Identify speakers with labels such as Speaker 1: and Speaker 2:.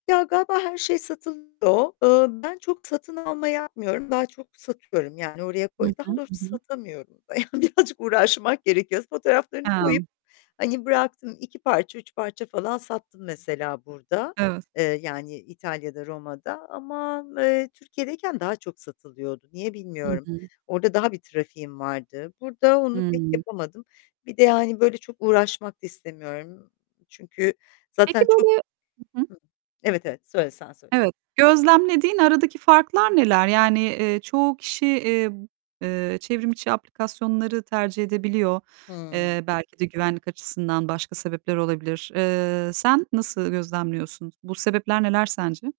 Speaker 1: Ya, galiba her şey satılmıyor. Eee, ben çok satın alma yapmıyorum. Daha çok satıyorum; yani, oraya
Speaker 2: Hı
Speaker 1: koy
Speaker 2: hı,
Speaker 1: daha doğrusu
Speaker 2: hı hı.
Speaker 1: satamıyorum. Yani, birazcık uğraşmak gerekiyor. Fotoğraflarını koyup
Speaker 2: He.
Speaker 1: hani bıraktım. 2 parça, 3 parça falan sattım mesela burada,
Speaker 2: Evet.
Speaker 1: eee, yani, İtalya'da, Roma'da ama, eee, Türkiye'deyken daha çok satılıyordu. Niye
Speaker 2: Hı
Speaker 1: bilmiyorum.
Speaker 2: hı.
Speaker 1: Orada daha bir trafiğim vardı. Burada onu pek
Speaker 2: Hıı.
Speaker 1: yapamadım. Bir de, yani, böyle çok uğraşmak da istemiyorum. Çünkü
Speaker 2: Peki,
Speaker 1: zaten çok
Speaker 2: böyle, ı hı
Speaker 1: hıı, evet, evet. Söyle, sen söyle.
Speaker 2: Evet, gözlemlediğin aradaki farklar neler? Yani, eee, çoğu kişi, eee, b eee, çevrimiçi aplikasyonları tercih edebiliyor.
Speaker 1: Hıı.
Speaker 2: Eee, belki de, güvenlik açısından başka sebepler olabilir. Eee, sen nasıl gözlemliyorsun? Bu sebepler neler sence?